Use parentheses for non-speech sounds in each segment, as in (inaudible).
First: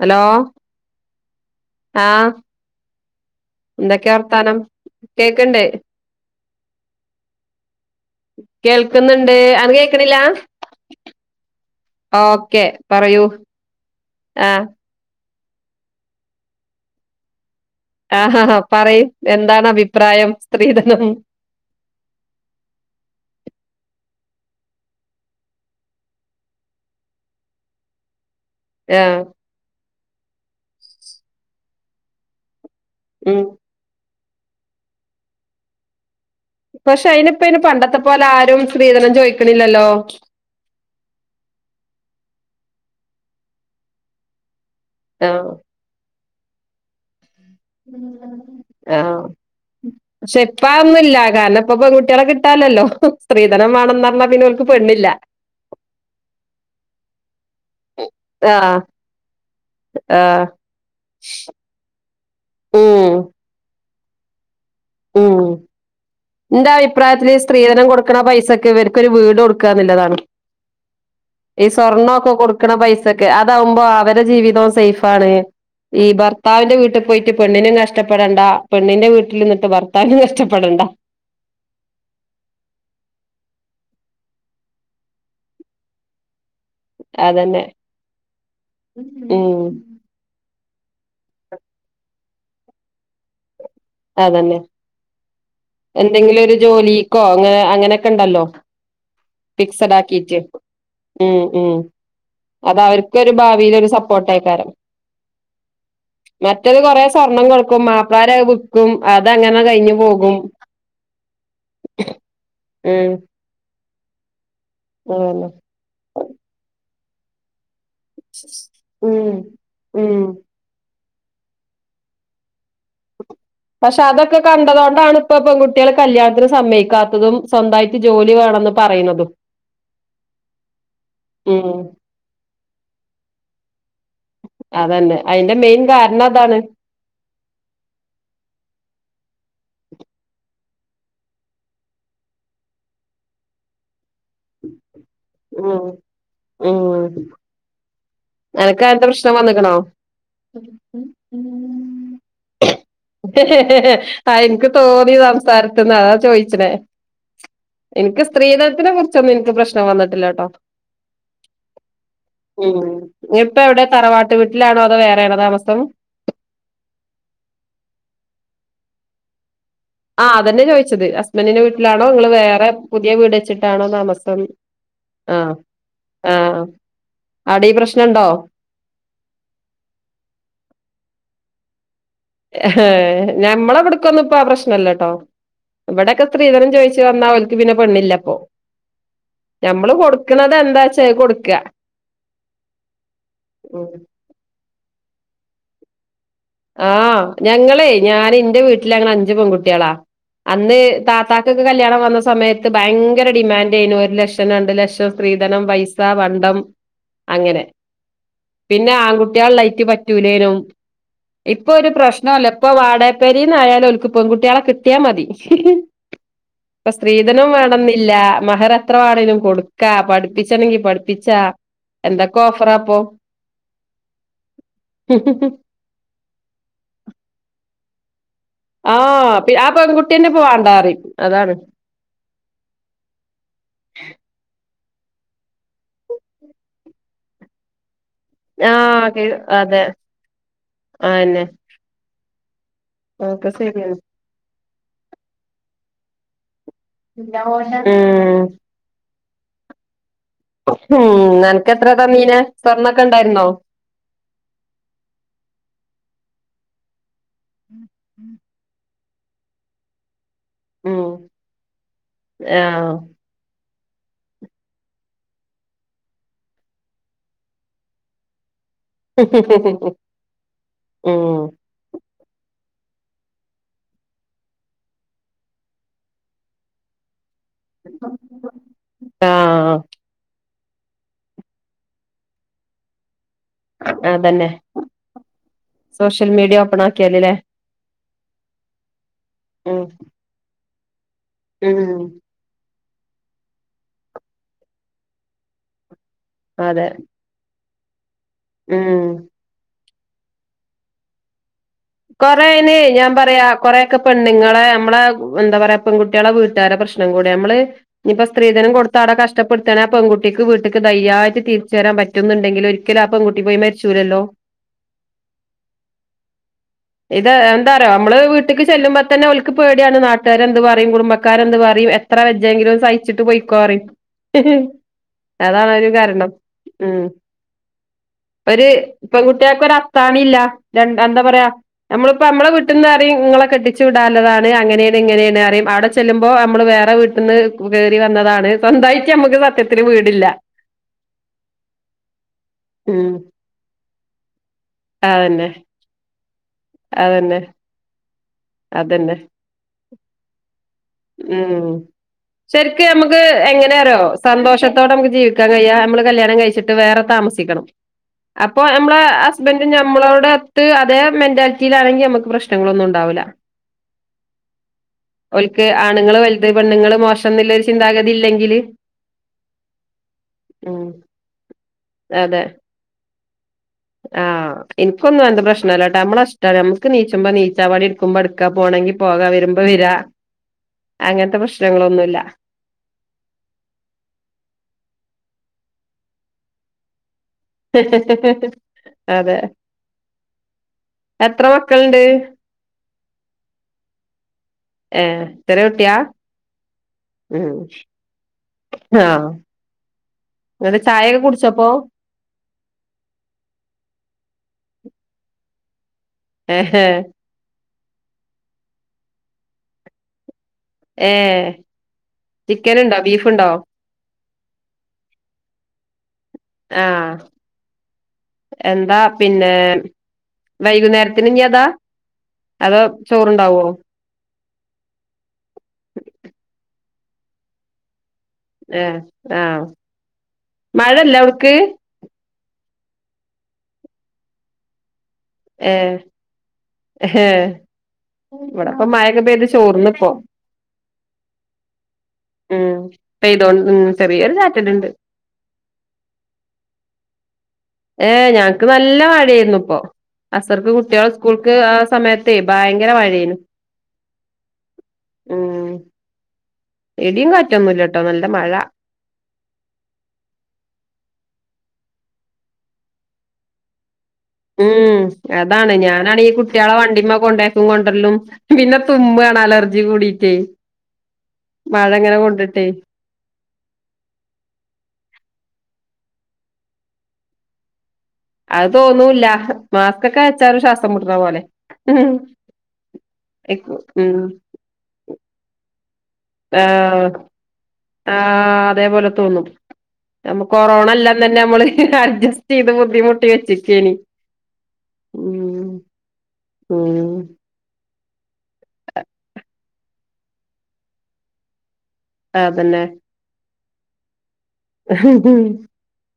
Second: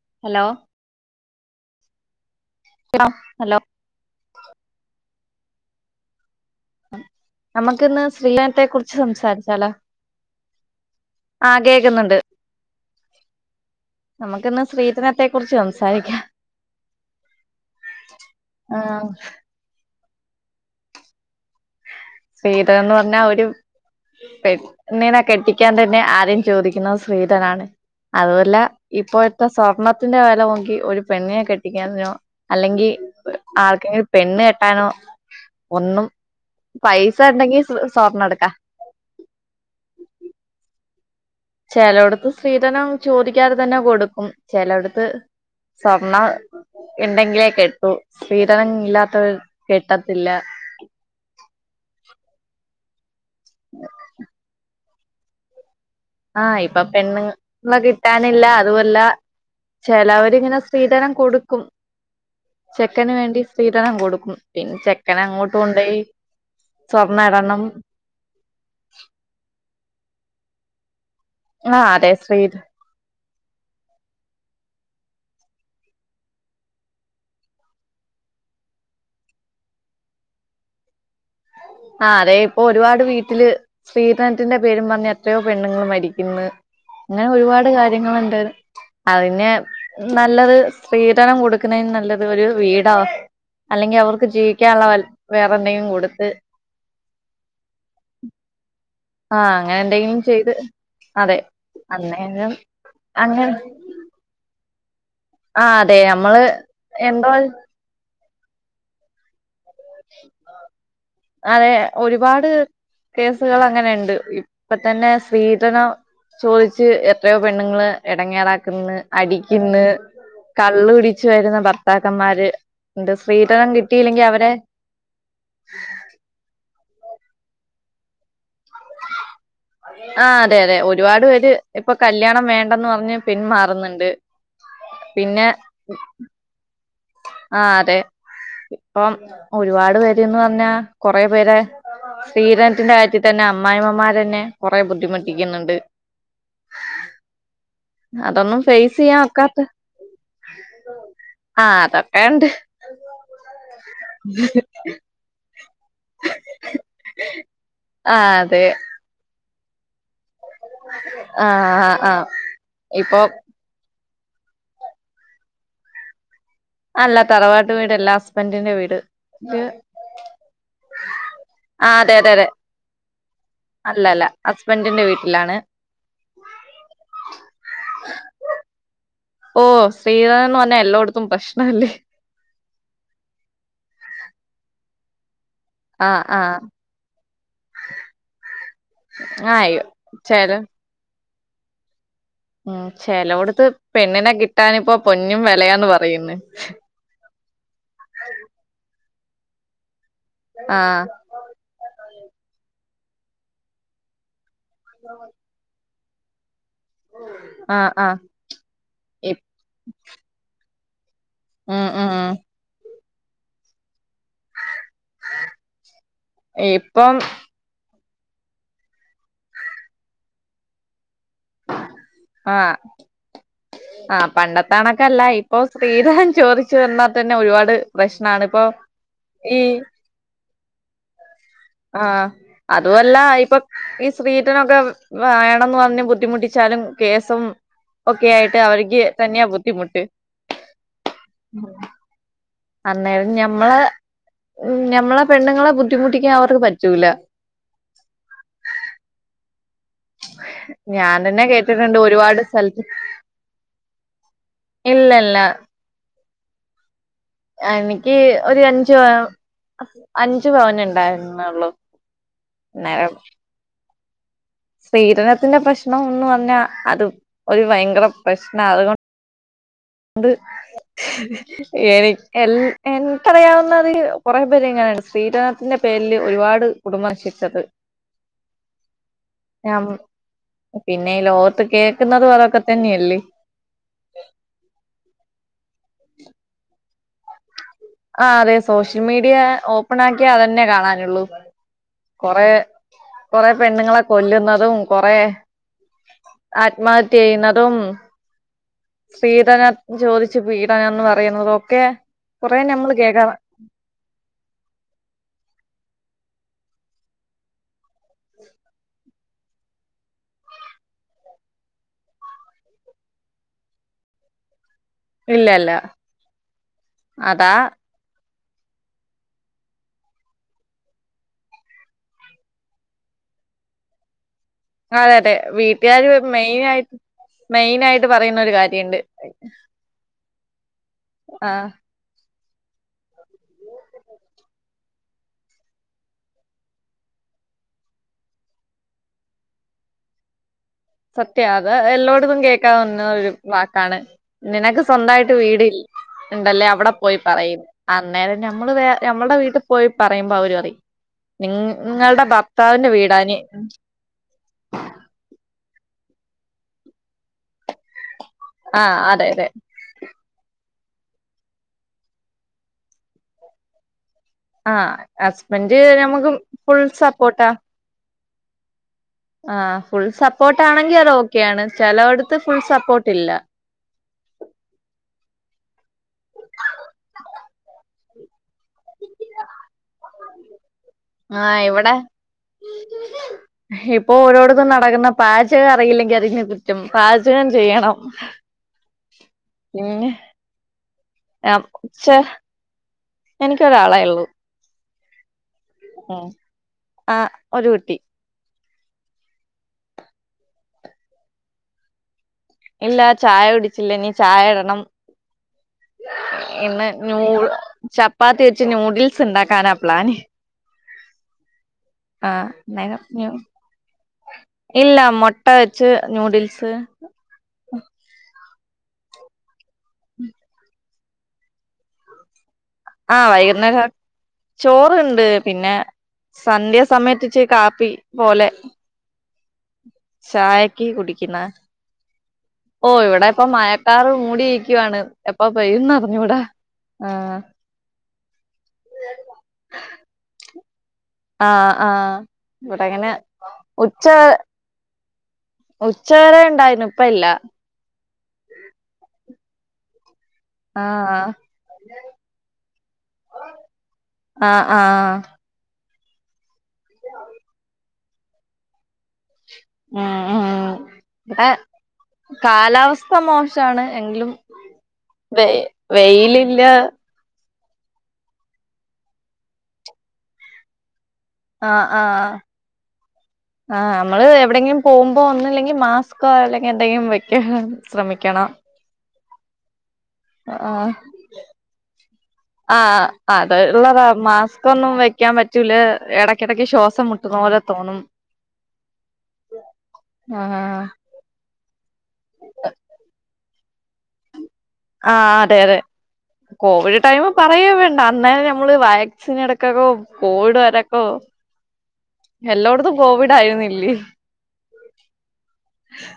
Hello ആഹ്. Hello. എന്തൊക്ക്യ വർത്താനം കേക്ണ്ട്. അമ്മക്ക്ന്ന് സ്ത്രീധനത്തെെ കുറിച്ച് കേൾക്കുന്നുണ്ട് സംസാരിച്ചാലോ. അനക്ക് കേക്കണില്ല ആഹ് കേക്ക്ന്ന്ണ്ട് ഓക്കെ പറയൂ നമക്കിന്ന് ആഹ് സ്ത്രീധന ത്തെ കുറിച്ച് സംസാരിക്ക്യ. ആഹാ ഹാ പറയ് ആഹ് എന്താണ് അഭിപ്രായം സ്ത്രീധനം. സ്ത്രീധനംന്ന് പർഞ്ഞാ ഒരു. പെണ്ണിനെ കെട്ടിക്ക്യാ തന്നെ ആദ്യം ചോദിക്കുന്നത് സ്ത്രീധനാണ് അതുവല്ല. ആഹ് ഇപ്പോഴത്തെ സ്വർണത്തിന്റെ വെല നോക്കി ഒരു പെണ്ണിനെ കെട്ടിക്കറിഞ്ഞോ അല്ലെങ്കി. പെ ഉം ആൾക്കെങ്കിലും പെണ്ണ് കെട്ടാനോ ഒന്നും. പക്ഷെ പൈസ അയിനിപ്പയ്ന് ഉണ്ടെങ്കി പണ്ടത്തെ സ്വർണ്ണം എടുക്കാം പോലാരും സ്ത്രീധനം ചോയ്ക്ണില്ലല്ലോ. ചെലോട്ത്ത് സ്ത്രീധനം ചോദിക്കാതെ തന്നെ കൊടുക്കും ചെലോട്ത്ത്. ആഹ് സ്വർണം ഇണ്ടെങ്കിലേ കെട്ടു സ്ത്രീധനം ഇല്ലാത്തവ കെട്ടത്തില്ല. പ്പാ ഒന്നുല്ല കാരണം പ്പൊ പെൺകുട്ട്യാളെ കിട്ടാലല്ലോ സ്ത്രീധനം വേണംന്ന്റഞ്ഞാ പിന്നോൽക്ക് പെണ്ണില്ല. ആഹ് ഇപ്പ പെണ്ണുങ്ങ ളെകിട്ടാനില്ല ആഹ് അതുമല്ല. ആഹ് ചെലവര്ങ്ങനെ സ്ത്രീധനം കൊടുക്കും. ഉം ചെക്കന് വേണ്ടി സ്ത്രീധനം കൊടുക്കും പിന്നെ ചെ ഉം ക്കനങ്ങോട്ട് കൊണ്ടയി സ്വർണ്ണ ഇടണം. ക്കണ പൈസക് ഇവർക്കൊരു വീട് കൊട്ക്കാ ന്ന്ല്ലതാണ്. ഈ ആഹ് അതെ സ്വർണൊക്കെ സ്ത്രീ കൊടുക്കണ പൈസക്ക് അതാവുമ്പോ അവരെ ജീവിതോം സേഫാണ്. ഈ ഭർത്താവിന്റെ വീട്ട്പോയിട്ട് പെണ്ണിനും കഷ്ടപ്പെടണ്ട പെണ്ണിന്റെ വീട്ടില്ന്ന് ട്ടു ഭർത്താവിനും കഷ്ടപ്പെടണ്ട. ആഹ് അതെ ഇപ്പൊ ഒരുപാട് വീട്ടില് സ്ത്രീധനത്തിന്റെ പേരും പറഞ്ഞ്‌ എത്രയോ പെണ്ണുങ്ങൾ മരിക്ക്ന്ന്. അതന്നെ അങ്ങനൊരുപാട് കാര്യങ്ങള്ണ്ട് അ ഉം പിന്നെ നല്ലത് സ്ത്രീധനം കൊടുക്ക്ണേന് നല്ലത് ഒരു വീടാ അല്ലെങ്കി അവർക്ക് അതന്നെ ജീവിക്കാനുള്ള വേറെ എന്തെങ്കി കൊടുത്ത് ജോലീക്കോ ഇങ്ങന അങ്ങനൊക്കെണ്ടല്ലോ ആഹ് അങ്ങനെ ഫിക്സഡ് എന്തെങ്കിലും ആക്കീട്ട്. ചെയ്ത് അതെ ഉം ഉം അന്നേരം അതവര്ക്കൊരു അങ്ങനെ ഭാവിലൊരു സപ്പോട്ടെയ്ക്കാരം. ആഹ് അതെ നമ്മള് മറ്റത് കൊറെ എന്തോ സ്വർണം കൊടുക്കും മാ പ്ലാരത് വിക്കും അതങ്ങനെ കഴിഞ്ഞ്‌ അതെ ഒരുപാട് ഉം കേസ് കളങ്ങനെണ്ട്. ഇപ്പതന്നെ അതന്നെ സ്ത്രീധനം ചോയ്ച്ച് എത്രയോ പെണ്ണുങ്ങള് എടങ്ങേറാക്ക്ന്ന് ഉം അടിക്കിന്ന് ഉം കള്ള് കുടിച്ച് വരുന്ന ഭർത്താക്കന്മാര് ണ്ട് സ്ത്രീ ധനം കിട്ടിയില്ലെങ്കി അവരെ അതോണ്ടാണ്പ്പ പെൺകുട്ട്യാള് കല്യാണത്തിന് സമ്മയ്ക്കാത്തതും സ്വന്തായിട്ട് ജോലി വേണംന്ന് പറയ്ണതും. ആഹ് അതെ അതെ ഒരുപാട് പേര് ഉം ഇപ്പൊ കല്യാണം വേണ്ടന്ന് പറഞ്ഞ് പിന്മാറുന്ന്ണ്ട്. അതന്നെ അയ്ന്റെ മെയിൻ കാരണം അതാണ്. ആഹ് അതെ ഇപ്പം ഒരുപാട് പേര്ന്ന് പർഞ്ഞ കൊറെ പേരെ സ്ത്രീധനത്തിന്റെ കാര്യത്തി തന്നെ അമ്മായിമ്മമാരെന്നെ കൊറെ ബുദ്ധിമുട്ട് ഉം ഉം അതൊന്നും ഫേസ് അനക്കക്കങ്ങത്തെ ചെയ്യാൻ പ്രശ്നം ഒക്കാത്ത വന്ന്ക്ക്ണോ? (inaudible) ആഹ് അതൊക്കെണ്ട് അത് ഇൻക്ക് തോന്നി സം സാര്ത്ത്ന്ന് അതാ ചോയ്ച്ച്നേ ഇൻക്ക് ആഹ് അതെ സ്ത്രീധത്തിനെ കുർ ച്ചൊന്നും ഇൻക്ക് പ്രശ്നം വന്നട്ടില്ലാട്ടോ ആഹ് ആഹ് ആഹ് ഇപ്പൊ ഇപ്പ എവ്ടെ തറവാട്ട് വീട്ട്ലാണോ അതോ വേറെയാണോ താമസം അല്ല തറവാട്ട് വീടല്ല ഹസ്ബന്റിന്റെ വീട്. ആഹ് അതന്നെ ചോയ്ച്ചത് ഹസ്ബന്റിന്റെ ആഹ് വീട്ട്ലാണോ അതെ ഇങ്ങള് അതെ അതെ വേറെ പുതിയ വീടെച്ചിട്ടാണോ താമസം? ന്റെ വീട്ട്ലാണ് ആഹ് അവ്ടെ ഈ പ്രശ്നണ്ടോ? ഓഹ് സ്ത്രീധനോന്ന് പറഞ്ഞാ എല്ലോട് ത്തും പ്രശ്നല്ലേ ഞമ്മള് വ്ട്ക്കൊന്നും പ്പ ആ പ്രശ്നല്ലട്ടോ. ആഹ് ഇവടൊക്കെ ആഹ് സ്ത്രീധനം ചോയ്ച്ച് വന്ന ഓൽക്ക് പിന്നെ പെണ്ണ്ല്ലപ്പോ ആഹ് ഞമ്മള് ചെല കൊട്ക്ക്ണതെന്താച്ചാ അത് കൊട്ക്കാ ഉം ചെലോട്ത്ത് പെണ്ണിനെ കിട്ടാനിപ്പോ പൊന്നും വെലയാന്ന് പറയുന്നെ ആഹ് ഞങ്ങളെ ഞാന് ന്റെ വീട്ടിലങ്ങള് അഞ്ച് പെൺകുട്ട്യാളാ അന്ന് ആഹ് താത്ത കൊക്ക് കല്യാണം വന്ന സമയത്ത് ഭയങ്കര ഡിമാൻന്റെനു ഒരു ലക്ഷം രണ്ട് ലക്ഷം സ്ത്രീധനം പൈസ പണ്ടം അങ്ങനെ ആഹ് ആഹ് പിന്നെ ഇപ് ആൺകുട്ടികൾ ല്ലായ്റ്റ് പറ്റൂലേനും ഇപ്പൊ ഉം ഒരു ഉം പ്രശ്നോ ല്ല ഇപ്പൊ വാടാപ്പേരിന്ന്യാലും ഓൽക്ക് പെൺകുട്ട്യേളെ കിട്ടിയാ മതി. പ്പ ഇപ്പം സ്ത്രീധനും വ ണന്നില്ല മഹറ് എത്ര വാണേലും കൊട്ക്കാ പഠിപ്പിച്ചണെങ്കി പഠിപ്പിച്ചാ എന്തൊക്കെ ആഹ് ഓഫറാപ്പൊ ആഹ് പണ്ടത്തെണക്കല്ല ഇപ്പൊ സ്ത്രീ ധനം ചോദിച്ചു വന്നാ തന്നെ ഒരുപാട് പ്രശ്നാണ് പ്പോ ആഹ് പി ആ പെണ്കുട്ടിയെന്നെ പ്പ വാണ്ടാറിം അതാണ് ആഹ് അതു അല്ല ഇപ്പം ഈ സ്ത്രീ ധനൊക്കെ വ വേണംന്ന് പർഞ്ഞ് ബുദ്ധിമുട്ടിച്ചാലും കേസും ഒക്കെ ആയിട്ട് അവർക്ക് ആഹ് കി തന്നെയാ അതെ ബുദ്ധിമുട്ട് അയെന്നെ അന്നേരം ഒക്കെ ഞമ്മളെ ശരിയാണ് ഞമ്മളെ പെണ്ണുങ്ങളെ ബുദ്ധിമുട്ടിക്കാൻ അവർക്ക് പറ്റൂല. ഉം ഞാൻ തന്നെ ഉം അനക്കെത്ര കേട്ടിട്ടോണ്ട് തന്നീനെ ഒരുപാട് സ്ഥലത്ത് സ്വർണ്ണൊക്കെ ഇണ്ടായിരുന്നോ ഇല്ല ഇല്ല എനിക്ക് ഒര് അഞ്ച് അഞ്ച് പവനെ ഉം ഇണ്ടായിരുന്നള്ളു ആഹ് അന്നേരം സ്ത്രീധനത്തിന്റെ പ്രശ്ണം എന്ന് പറഞ്ഞാ അത് ഒരു ഭയങ്കര പ്രശ്നാ അതുകൊ ഉണ്ട് ഉം എനി എല്ലാ എൻക്കറിയാവുന്നതില് കൊറെ പേര് എങ്ങനാണ് ശ്രീരാട്ടേന്റെ പേരില് ഒരുപാട് കുടുംബശിച്ചത് ആഹ് ഞ പിന്നെ ലോത്ത് കേൾക്കുന്നതും അതൊക്കെ തന്നെയല്ലേ അങ്ങനെ തന്നെ സോഷ്യൽ മീഡിയ ഓപ്പൺ ആക്കിയാലല്ലേ ആഹ് അതെ സോഷ്യൽ മീഡിയ ഉം ഓപ്പൺ ആക്കിയ അതന്നെ കാണാനുള്ളൂ ഉം കൊറെ കൊറെ പെണ്ണുങ്ങളെ കൊല്ലുന്നതും കൊറെ അതെ ആത്മഹത്യ ചെയ്യുന്നതും ഉം സ്ത്രീധനം ചോദിച്ച് പീഡനം എന്ന് പറയുന്നത് ഒക്കെ കൊറയനെ ഞാൻ പറയാം കൊറെയൊക്കെ പെണ്ണുങ്ങളെ നമ്മളെ എന്താ പറയാ പെൺകുട്ടികളെ വീട്ടുകാരെ പ്രശ്നം കൂടിയാ ഞമ്മള് ഇപ്പം സ്ത്രീധനം കൊടുത്ത അവടെ കഷ് കഷ്ടപ്പെടുത്താൻ ആ പെങ്കുട്ടിക്ക് വീട്ടക്ക് ധൈര്യാട്ട് തിരിച്ച് വെരാൻ പറ്റുന്നുണ്ടെങ്കില് ഒരിക്കലും ആ പെങ്കുട്ടി പോയി മരിച്ചൂലല്ലോ ഇല്ല ഇല്ല ഇത് എന്താറിയോ ഞമ്മള് വീട്ടിക്ക് ചെല്ലുമ്പോ തന്നെ ഓൽക്ക് പേടയാണ് നാട്ടുകാര് എന്ത് പറയും കുടുംബക്കാര് എന്ത് പറയും എ എത്ര വെജെങ്കിലും സഹിച്ചിട്ട് പോയിക്കോ പറയും അതെ അതെ അതാണ് ഒര് വീട്ടുകാര് കാരണം മെയിനായിട്ട് ഉം മെയിനായിട്ട് പറയുന്ന ഒരു ഒര് കാര്യണ്ട് പെൺകുട്ടികക്ക് ഒര് അത്താണി ഇല്ല രണ്ട് എന്താ പറയാ ആഹ് നമ്മളിപ്പോ നമ്മളെ വീട്ടീന്ന് പറയും ഇങ്ങളെ കെട്ടിച്ചു വിടാള്ളതാണ് അങ്ങനാണ് ഇങ്ങനെയാണ് അറിയും അവടെ ചെല്ലുമ്പോ നമ്മള് വേറെ വീ ട്ട്ന്ന് കെറി വന്നതാണ് സ്വന്തായിറ്റ് ഞമ്മുക്ക് സത്യത്തിന് വീടില്ല സത്യാത് എല്ലോടന്നും കേൾക്കാൻന്ന ഉം ഒരു വാക്കാണ് നിനക്ക് സ്വന്തായിട്ട് അതന്നെ വീടി ഇണ്ടെല്ലാം അവടെ പോയി അതന്നെ പറയും അന്നേരം നമ്മള് വേ അതന്നെ ഞമ്മളടെ വീട്ടി പോയി പറയുമ്പോ അവര് പറ ഉം നിങ്ങളെ ശരിക്ക് ഭർത്താവിന്റെ നമുക്ക് വീടാനി എങ്ങനെയാറിയോ സന്തോഷത്തോടെ ഞമ്മക്ക് ജീവിക്കാൻ കഴിയാ ഞമ്മള് കല്യാണം കഴിച്ചിട്ട് വേറെ താമസിക്കണം അപ്പൊ ഞമ്മളെ ആഹ് അതെ അതെ ഹസ്ബെന്റിന് ഞമ്മളോട് അത് അതേ മെന്റാലിറ്റിയിലാണെങ്കി ഞമ്മ്ക്ക് പ്രശ്നങ്ങളൊന്നും ഒണ്ടാവൂല ആഹ് ഓൽക്ക് ഹസ്ബൻഡ് ആണുങ്ങള് നമുക്ക് വലുത് ഫുൾ പെണ്ണുങ്ങള് മോശം സപ്പോർട്ടാ എന്നിള്ളൊരു ചിന്താഗതി ഇല്ലെങ്കില് ആഹ് ഫുൾ സപ്പോട്ട് ഉം ആണെങ്കി അത് ഓക്കെയാണ് ചെലോടുത്ത് അതെ ഫുൾ സപ്പോട്ട് ഇല്ല ആഹ് എനിക്കൊന്നും അന്ത പ്രശ്ന ഇല്ലാട്ടാ നമ്മളഷ്ട നമ്മുക്ക് നീച്ച്പോ നീച്ചാമതി ട്ക്കുമ്പോ എട്ക്ക പോണെങ്കി പോകാ വെരുമ്പോ വെരാ ആഹ് ഇവടെ ഇപ്പൊ ഓരോടത്തും നടക്കന്ന പാജക അറിയില്ലെങ്കി അതിന് റ്റും പാചകം ചെയ്യണം അതെ പിന്നെ എത്ര ആഹ് മക്കളുണ്ട് ച്ചേ എനിക്കൊരാളേ ഇള്ളൂ ഏയ് ചെറികുട്ടിയ ആഹ് ഉം ഒരു കുട്ടി ആഹ് നിങ്ങള് ചായക്കെ കുടിച്ചപ്പോ? ഇല്ല ചായ കുടിച്ചില്ല ഇനി ചായ ഇടണം ഏഹ് ഇന്ന് ചപ്പാത്തി വെച്ച് നൂഡിൽസ് ഉണ്ടാക്കാനാ പ്ലാന്. ഏ... ആ്, ഇല്ല മുട്ട വെച്ച് ന്യൂഡിൽസ്. ആഹ. എന്താ പിന്നെ? വൈകുന്നേരത്തിന് ഇനി അതാ? അതോ ആഹ്, ചോറുണ്ടാവോ വൈകുന്നേരം. ചോറുണ്ട്, പിന്നെ സന്ധ്യ സമയത്ത്ച്ച് കാപ്പി പോലെ... എ ആഹ. ചായക്ക് കുടിക്കണ? ഓ, ഇവിടെ ഇപ്പ മഴക്കാർ മൂടിയിരിക്കുവാണ് എപ്പ പെയ്യുന്ന് ഏഹ് അറിഞ്ഞൂട. ഏഹ് ഇവിടെപ്പ മയക പൈത് ചോർന്നിപ്പോ. ആഹ് ആഹ് ഉം, ഇവിടെ അങ്ങനെ പൈതോണ്ട്ന്ന് ചെറിയൊരു ചാറ്റലുണ്ട്. ഉച്ച വരെ ഉണ്ടായിനു, ഇപ്പ ഇല്ല. ഏഹ്, ഞങ്ങക്ക് നല്ല മഴയായിരുന്നു ഇപ്പൊ. അസർക്ക് കുട്ടികൾ ആഹ് സ്കൂൾക്ക് ആ സമയത്തേ ഭയങ്കര മഴെയിനു. ആഹ ആഹ... ഇടിയും കാറ്റൊന്നുല്ലട്ടോ, നല്ല മഴ. ഉംഉം, കാലാവസ്ഥ മോശമാണ്. എങ്കിലും... ഉം, വെ അതാണ് ഞാനാണെങ്കി ഈ വെയിലില്ല കുട്ടികളെ വണ്ടിമ്മ കൊണ്ടേ കൊണ്ടര്ലും, പിന്നെ തുമ്പാണ്, അലർജി കൂടിട്ടേ. അ മഴ ആഹ് ഇങ്ങനെ ആഹ. കൊണ്ടിട്ടേ ആഹ്, നമ്മള് എവിടെങ്കിലും പോകുമ്പോ, ഒന്നല്ലെങ്കിൽ മാസ്കോ അല്ലെങ്കിൽ എന്തെങ്കിലും വെക്കണം. ശ്രമിക്കണം. തോന്നൂല്ല. മാസ്ക്കൊക്കെ വെച്ചാലും ആഹ് ശ്വാസം മുട്ടുന്ന പോലെ. ഉം.. തൊന്നും വെക്കാൻ പറ്റൂല, എട ആഹ, ആ അതേപോലെ തോന്നും. നമ്മ ആഹ് കൊറോണ അല്ല ന്നെ നമ്മള് അഡ്ജസ്റ്റ് ചെയ്ത് ബുദ്ധിമുട്ടി വെച്ചക്കാണ്. ആഹ്, അതെ അതെ. കോവിഡ് ഉം ടൈം... പറയേ വേണ്ട, അന്നാരം നമ്മള് വാക്സിൻ എടുക്കക്കോ കോവിഡ് വരാക്കോ... അതന്നെ എല്ലോടത്തും കോവിഡ് ആയിരുന്നില്ലേ? ഹ് ഉം...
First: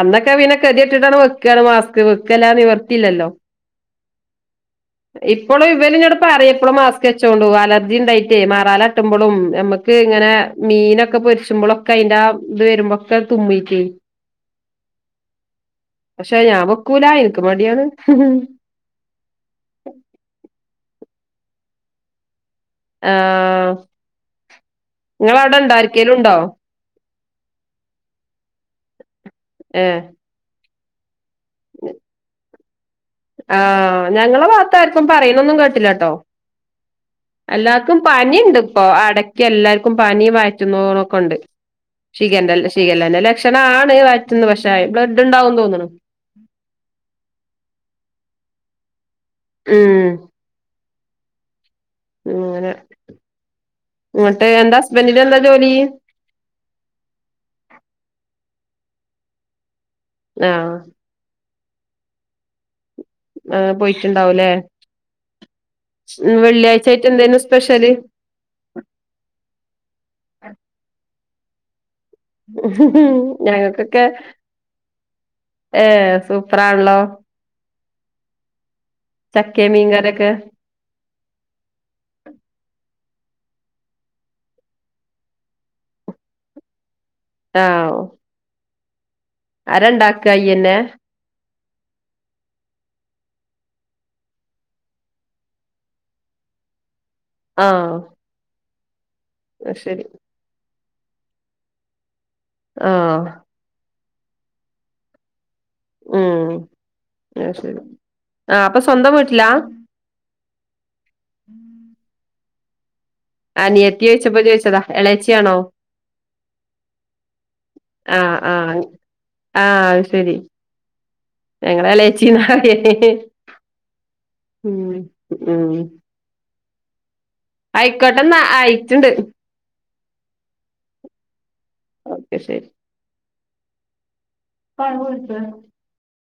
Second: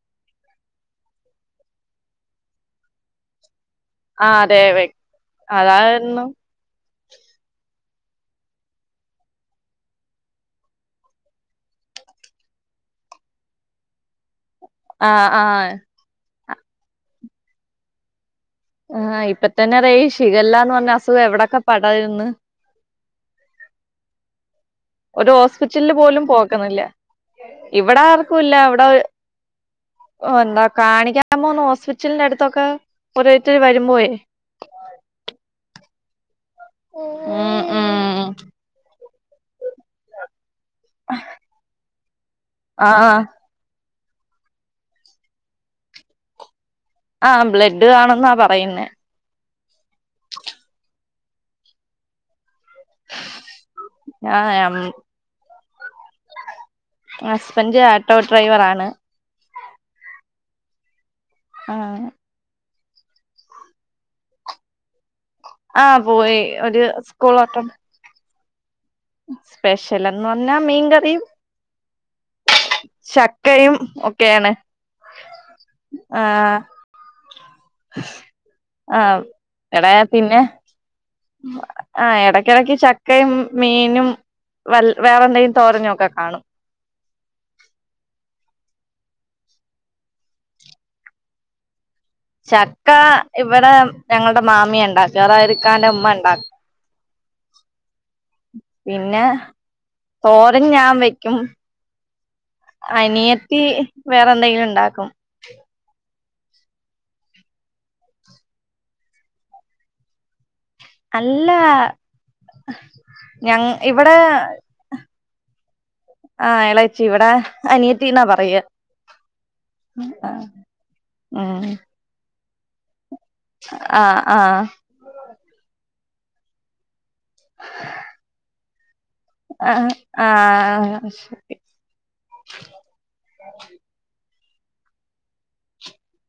അന്നൊക്കെ പിന്നെ കെതി കെട്ട്ട്ടാണ് വെക്കാണ് മാസ്ക്. വെക്കലാന്ന് നിവർത്തിയില്ലല്ലോ? ആഹ് അതെ ഇപ്പോളും ഇവര് എന്നോട് അതായിരുന്നു പറയല് പ്പളും മാസ്ക് വെച്ചോണ്ടു അലർജി ഉണ്ടായിട്ട് മറാലട്ടുമ്പളും, നമുക്ക് ഇങ്ങനെ മീനൊക്കെ പൊരിച്ചുമ്പളും... കയിന്റെ ഇത് വരുമ്പ്പൊക്കെ തുമ്മിക്ക് ആഹ ആഹ പക്ഷെ ഞാൻ വെക്കൂലാ എനിക്ക് മടിയാണ് ആഹ് ഇപ്പത്തന്നെ റേ ഷിഖല്ലാ എന്ന് പറഞ്ഞ അസുഖം എവിടെയൊക്കെ പടരുന്ന് ആഹ ഒരു ഹോസ്പിറ്റലില് പോലും ഉണ്ടോ പോക്കുന്നില്ല ഇവിടെ ആർക്കും ഇല്ല അവിടെ ഏ ഓ എന്താ കാണിക്കാൻ പോന്ന ഹോസ്പിറ്റലിന്റെ അടുത്തൊക്കെ ഓരോരുത്തര് ആഹ, വരുമ്പോഴേ ഞങ്ങള പാത്താർക്കും പറയണൊന്നും കേട്ടില്ല ട്ടോ? (unintelligible) എല്ലാർക്കും ഉം പനിണ്ട് ഇപ്പോ, അടക്കി എല്ലാർക്കും പനി വയറ്റ് ന്നോക്കൊക്കെ ഉണ്ട്. ഷി ആഹ് ഷിഗല്ലന്റെ ആഹ് ലക്ഷണാണ് വറ്റന്ന് പക്ഷേ ബ്ലഡ് ഉണ്ടാവുന്ന് തോന്നുന്നു ആഹ് ബ്ലഡ് കാണുന്ന പറയുന്നെ ഉം അങ്ങനെ എന്നിട്ട് ഞാൻ എന്താ ഹസ്ബൻഡന്റെ എന്താ ജോലി ഹസ്ബൻഡ് ആട്ടോ ഡ്രൈവറാണ് (unintelligible) ആഹ് ആ പോയിട്ട്ണ്ടാവും ലെ ആഹ് പോയി ഒരു വെള്ളിയാഴ്ചായിട്ട് എന്തേയ്ന്നു സ്പെഷ്യല് സ്പെഷ്യലെന്ന് പറഞ്ഞാ മീൻകറീം ഉഹ്ഹും ഞങ്ങക്കൊക്കെ ഒക്കെയാണ് ഏ ആഹ് സൂപ്പറാണല്ലോ ആഹ് ചക്കേം മീൻകറിഒക്കെ ആ എടക്കെടക്ക് ചക്കയും മീനും വൽ വേറെന്തേലും തോരനൊക്കെ കാണും ആവൂ ആരാണ്ടാക്ക ഈയ്യന്നെ ചക്ക ഇവടെ ഞങ്ങൾടെ മാമിയാ ഇണ്ടാക്ക അതായത് ഇക്കാന്റെ ഉമ്മ ഇണ്ടാ (inaudible) ആഹ് പിന്നെ അത് ശരി തോരൻ ഞാൻ വെക്കും ആഹ് അനിയത്തി വേറെന്തെങ്കിലും ഉണ്ടാക്കും ഉം അത് ശരി ആ അപ്പൊ സ്വന്തം വീട്ടിലാ അല്ല ഞ ഇവിടെ അനിയത്തീഓയിച്ചപ്പോ ചോദിച്ചതാ എളേച്ചി ആണോ ആഹ് എളേച്ചി ഇവിടെ അനിയത്തീ ന്നാ ആഹ് പറയ ആഹ് ആഹ് അത് ശരി ആഹ് (unintelligible) ആ ആ ഉം ഉം അയിക്കോട്ടെന്നാ ആയിട്ട്ണ്ട് അഹഹാ ആഹ് ശരി ഓക്കെ ശരി (unintelligible) (unintelligible)